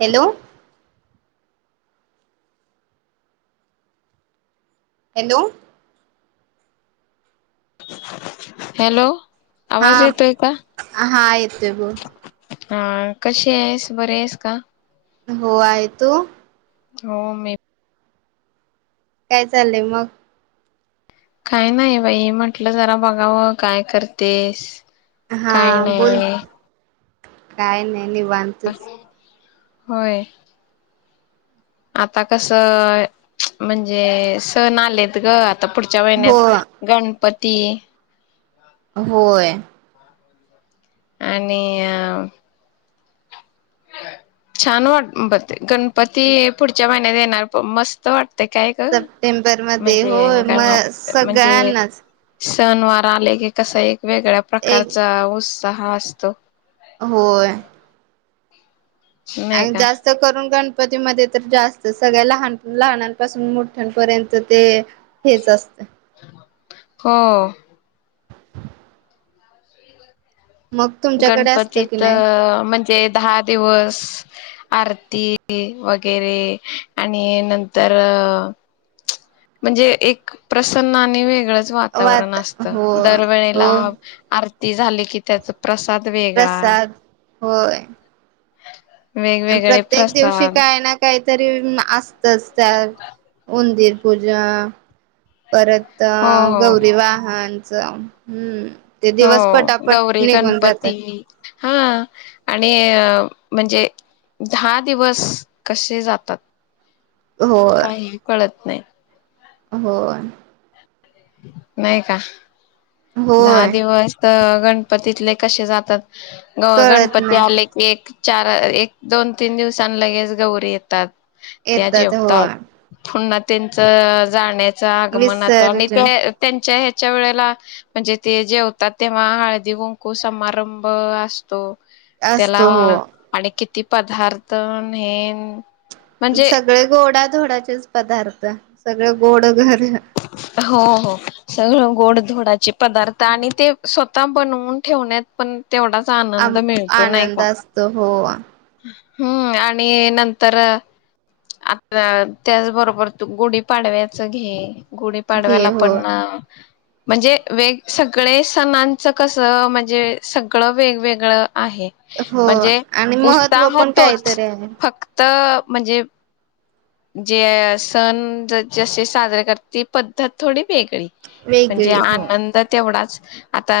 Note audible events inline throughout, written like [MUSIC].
Hello hello hello आवाज हां येतोय का? हां येतोय बोल. हां कशी आहेस बरी आहेस का? हो आहे तो हो मी काय चाललंय मग? काय नाही बाई म्हटलं जरा बघावं काय करतेस. काय हां बोल. नाही काय नाही. निवांतचं. होय. आता कसं म्हणजे सण आलेत गं आता पुढच्या हो महिन्यात गण पती होय. आणि- छान वाट बते गण- पती पुढच्या म- देणार पण मस्त वाटत- सप्टेंबरमध्ये होय, म कारण म्हणजे सगळ्यांनाच- सणवार आले की कसं आहे वेगळ्या एक प्रकारचा ऊस हां असतो होय. नाही आणि का जास्त करून गण गणपतीमध्ये तर जास्त सगळ्या लहान लहानांपासून मोठ्यांपर्यंत ते हेचं असतं हो मग तुमच्याकडे असतं की गणपतीत नाही अ म्हणजे दहा दिवस आरती वगैरे आणि नंतर म्हणजे एक प्रसन्न आणि वे वेगळचं वातावरण वात असतं. हो हो दरवेळेला आर ते झाले की त्याचं प्रसाद, होय. वेगवेगळे प्रत्येक दिवशी प्रसाद काही ना काहीतरी असतच त्या उंदीर पूजा परत हो हो गौरी वाहन च हम्म. ते दिवस हो पटापट गौरी, निघून जातात. गणपती हा. आणि म्हणजे दहा दिवस कसे जातात. होय काही कळत नाही होय नाहीय का दहा होय दिवस तर गणपतीतले कसे जातात ग कळत गणपती नाही आले की, एक चार एक दोन-तीन दिवसांनं लगेच गौरी येतात त्या येतात जेवतात होय पुन्हा, त्यांच जाण्या च्या आगमनात आणि विसर्जन त्या त्यांच्या च्या वेळेला म्हणजे ते जेवतात तेव्हा हळदी - कुंकू समारंभ असतो त्याला असतो हो आणि किती पदार्थ न हे म्हणजे सगळे गोडा -धोडाचे तेच पदार्थ सगळं गोड घर हो हो सगळं गोड -धोडाचे पदार्थ आणि ते स् ता बनवून ठेवण्यात पण तेवढाच आनंद आम मिळतो नाही आनंद का? असतो हो हम्म आणि नंतर आता त्याच बरोबर तू गुढी पाडव्याचं घे गुढी घे पाडव्याला हो पण अ म्हणजे वेग सगळे सणांचं कसं म्हणजे सगळं वेगवेगळं आहे हो म्हणजे आणि महत्त्व उत्साह पण तोच काहीतरी आहे. फक्त म्हणजे जे सण जसजसे साजरे करत ती पद्धत थोडी वेगळी म्हणजे वेगळी हो आनंद तेवढाच आता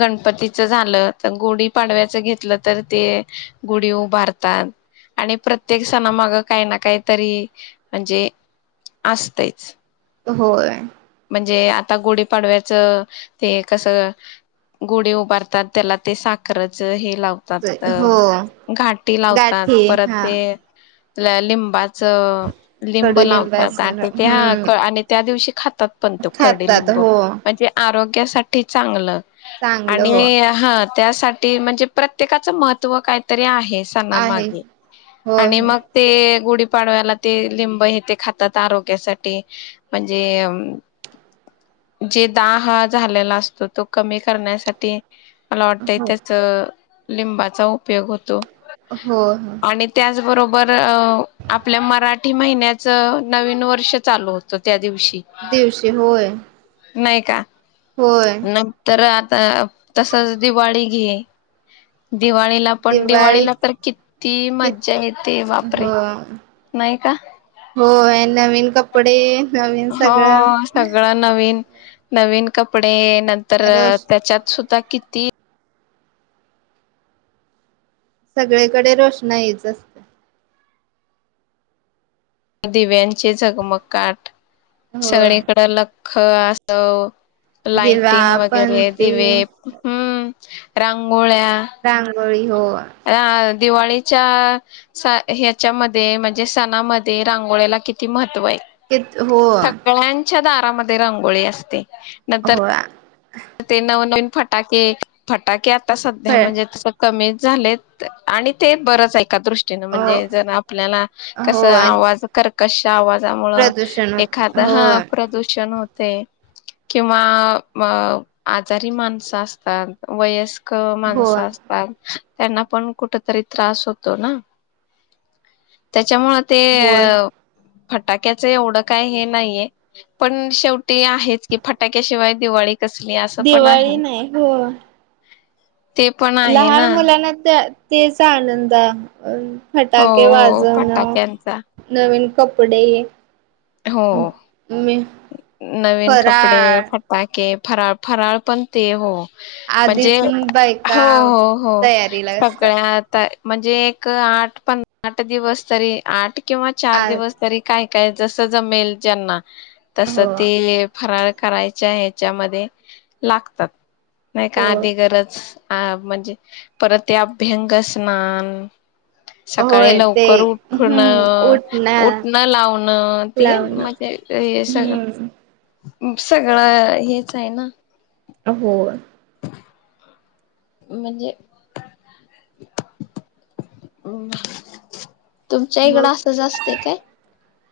गणपतीच झालं तर गुढी पाडव्याच घेतलं तर ते गुढी उभारतात आणि प्रत्येक सणामाग काही ना काही तरी म्हणजे असतयच. होय म्हणजे आता गुढीपाडव्याचं ते कसं गुढी उभारतात त्याला ते साखरेचे लावतात, हो घाटी लावतात गाठी परत हा ते ल लिंबा च लिंब लावतात कडुलिंबासन हम्म आणि त्या दिवशी खातात. पण तो करडी खातात लिंबू हो म्हणजे आरो [UNINTELLIGIBLE] साठी चांगलं. चांगलं हो आणि हा त्यासाठी म्हणजे प्रत्येकाचं महत्त्व काहीतरी आहे. हे सणा आहे मागे होय आणि मग ते गुढीपाडव्याला ते लिंब हे ते खातात आरोग्यासाठी म्हणजे अ जे दाहा झालेला असतो तो कमी करण्यासाठी मला वाटतय हो त्याच लिंबाचा उपयोग होतो. होय, होय. बरोबर अ आपल्या मराठी महिन्याच नवीन वर्ष चालू होतं त्या दिवशी दिवशी होय. [UNINTELLIGIBLE] नाही का. होय नंतर आ तसच दिवाळी घे. दिवाळीला पण दिवाळीला, दिवाळीत तर किती मज्जा किती येते. बापरे हो नाही का? होय नवीन कपडे नवीन सगळं हा सगळं नवीन नवीन कपडे. नंतर रोष त्याच्यात सुद्धा किती सगळीकडे रोषणाईच असते. दिव्यांचे झगमगाट. होय सगळीकड ल खं [UNINTELLIGIBLE] दिवा लाइटिंग वगैरे पणती दिवे हम्म. रंग मुळ्या रांगोळी [UNINTELLIGIBLE] हो. दिवाळीच्या ह्याच्यामध्ये म्हणजे सणामध्ये रांगोळ्याला किती महत त्व हाय. कि हो सगळ्यांच्या दारात [UNINTELLIGIBLE] रंगोळी असते. नंतर होया ते नवनवीन फटाके फटाके आ ता सध्या होय म्हणजे तस कमी झाले आणि ते बरंच ऐ एका दृष्टीन अ म्हणजे जर आपल्याला कस होय आवाज कर्कश आवाजामुळ प्रदूषण होत एखाद हा होय प्रदूषण होत. ते किंवा अअ म आजारी माणसं असतात वयस्क कर माणसं होय असतात. त्यांना पण कुठ तरी त्रास होतो ना त्या त्यामुळ ते होय अ फटाक्याच एवढं काय हे नाहीये पण शेवटी आहेच की फटाक्याशिवाय दिवाळी कस दिवाळी नाही. हो ते पण आहे लहान ना मुलाना त त्येचा आनंद अ हो फटाके हो वाजण फटाक्यांचा नवीन कपडे हो मी नवीन कपडे फराळ फटाके फराळ फराळ पण ते हो म्हणजे आधीच हो बायका हो हो तयारीला असतात सगळ्या आता म्हणजे एक आठ पन् आता दिवस तरी आठ किंवा चार आ दिवस तरी काय [INAUDIBLE] जस जमेल ज्यांना तस हो ते ले फरार करायच्या ह्याच्यामध्ये लागतात. नाही का हो आधी गरच अ म्हणजे परत ते अभ्यंग स्नान सकाळी होय ते लवकर उठून हम्म अअ उठणं लाव अ ते लावणं म्हजे ते हम्म सगळं सगळं हेच आहे ना हो म्हणजे तुमच्या मग इकडं असंच असतय काय?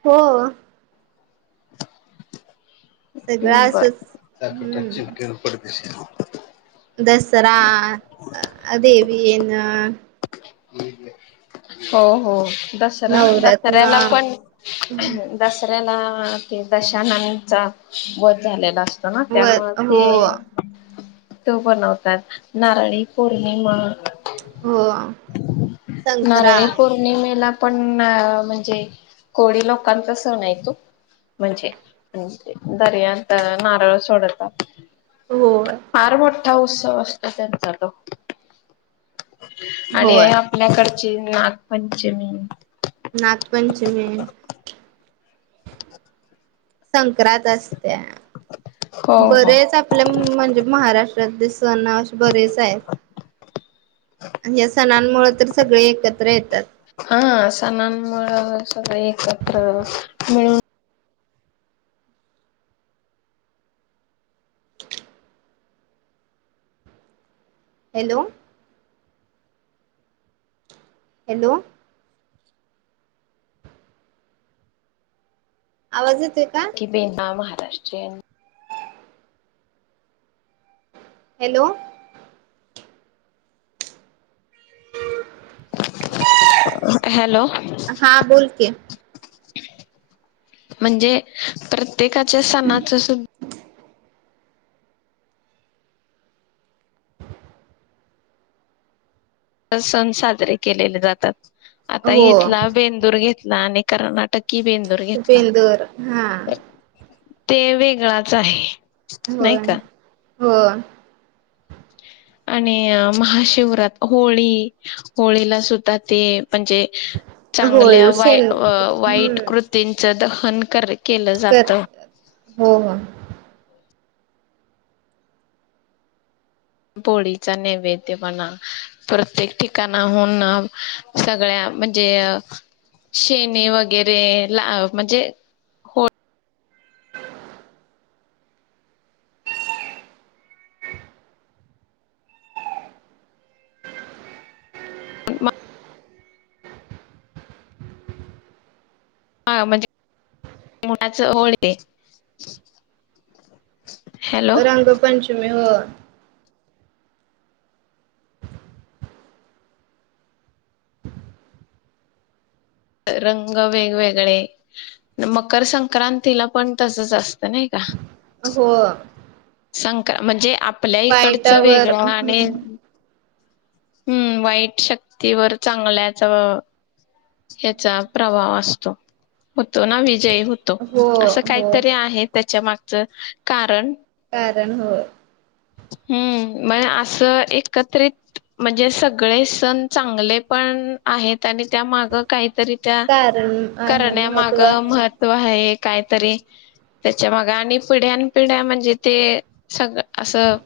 हो. सगळं बर असच हम्म [UNINTELLIGIBLE] दसरा देवी ना [UNINTELLIGIBLE] हो हो दसरा नवरत्न दसऱ्याला पण दसरा ते न ते दशाननाचा वध झालेला असतो. त्यान व त्यामुळे हो ते तो बनवतात नारळी पौर्णिमा हो नाराळी संक्रांत पौर्णिमेला पण आ म्हणजे कोळी लोकांचा सण आहे तो म्हणजे दर्यांत नारळ सोडतात. हो फार मोठा उत्सव असतो त्यांचा तो होय आमची नागपंचमी नागपंचमी संक्रांत असते. हो त्या हो बरेच आपल्या म्हणजे महाराष्ट्रातले सण असे बरेच आहेत. या सणांमुळे तर सगळे एकत्र येतात. सणांमुळ सगळे एकत्र मिळून हॅलो हॅलो आवाज येतो ते देव नाम हाय. [UNINTELLIGIBLE] हॅलो हॅलो हा बोल की. म्हणजे परत प्रत्येकाच्या सणाचं सुद सण साजरे केलेले जातात. आता हो इथला बेंदूर घेत नानी कर्नाटक बेंदूर हा ते वेगळाच आहे. नाही होय का हो आणि महाशिवरात, होळी होळीला सुद्धा ते म्हणजे चांगल्या होळी वाय शेण वाईट कृतींच द फन करि कर हो हो पोळीचा नैवेद्य म्हणा प्रत्येक ठिकाणाहून सगळ्या म्हणजे शेणी वगैरे ला म्हणजे, हो [UNINTELLIGIBLE] रंगपंचमी हो [INAUDIBLE] रंग वेगवेगळे, मकर संक्रांतीला पण तसंच असत नाही का हो संक म्हणजे आपल्या इकडचं वाईटावर वेगळं आणि हम्म हम्म वाईट शक्ती वर चांगल्याच याचा प्रभाव असतो तो ना विजयी होतो हो असं हो काहीतरी आहे त्याच्या माग च कारण कारण हो हम्म म अस एकत्रित म्हणजे सगळे सण चांगले पण आहेत आणि त्या माग काही तरी त्या कारण आहे करण्यामाग महत्त्व आहे महत्व आहे. काहीतरी त्याच्या माग आणि पिढ्यान -पिढ्या म्हणजे ते सगळ असं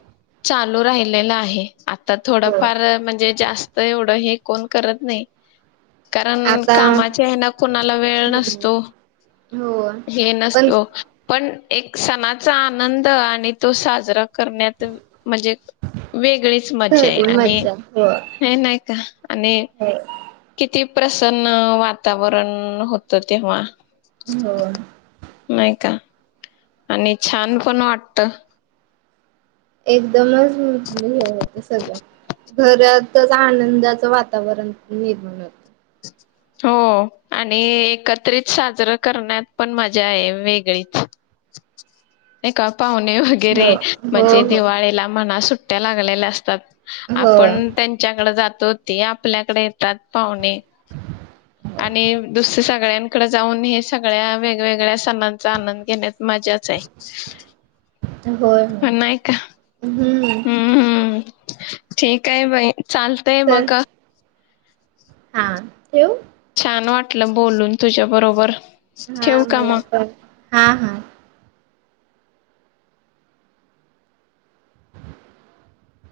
चालू राहिलेला आहे. आता हो थोडंफार म्हणजे जास्त एवढं हे कोण करत नाही कारण आता कामाच्या हेन कोणाला वेळ हम्म नसतो हो हे पण नसतो, पण एक सणाचा आनंद आणि तो साजरा करण्या म्हणजे वेगळीच मजा आहे खरी आणि मज्जा हो हे नाही का आणि हो किती प्रसन्न वातावरण होतं तेव्हा हो नाही का आणि छान पण वाटत. एक दमच होत सगळं घरातच आनंदाचं वातावरण निर्माण होत. हो आणि एकत्रित साजरं करण्यात पण मजा आहे वेगळीच एका पाहुणे हो वगैरे हो म्हणजे हो दिवाळीला मना सु सुट्ट्या लागलेल्या असतात. होय आपण त्यांच्याकड जा तर ते आपल्याकडे येतात पाहुणे [INAUDIBLE] आणि दुसर सगळ्यांकडे जाऊन हे सगळ्या वेगवेगळ्या सणांचा आनंद घेण्यात मजाच हाय. अता होय होय हम्म ह हम्म हम्म ठीक आहे बाई चालतय चल मक हा ठेवू. छान वाटलं बोलून तुझ्या बरोबर हा ठेवूका म? मला पण हा हा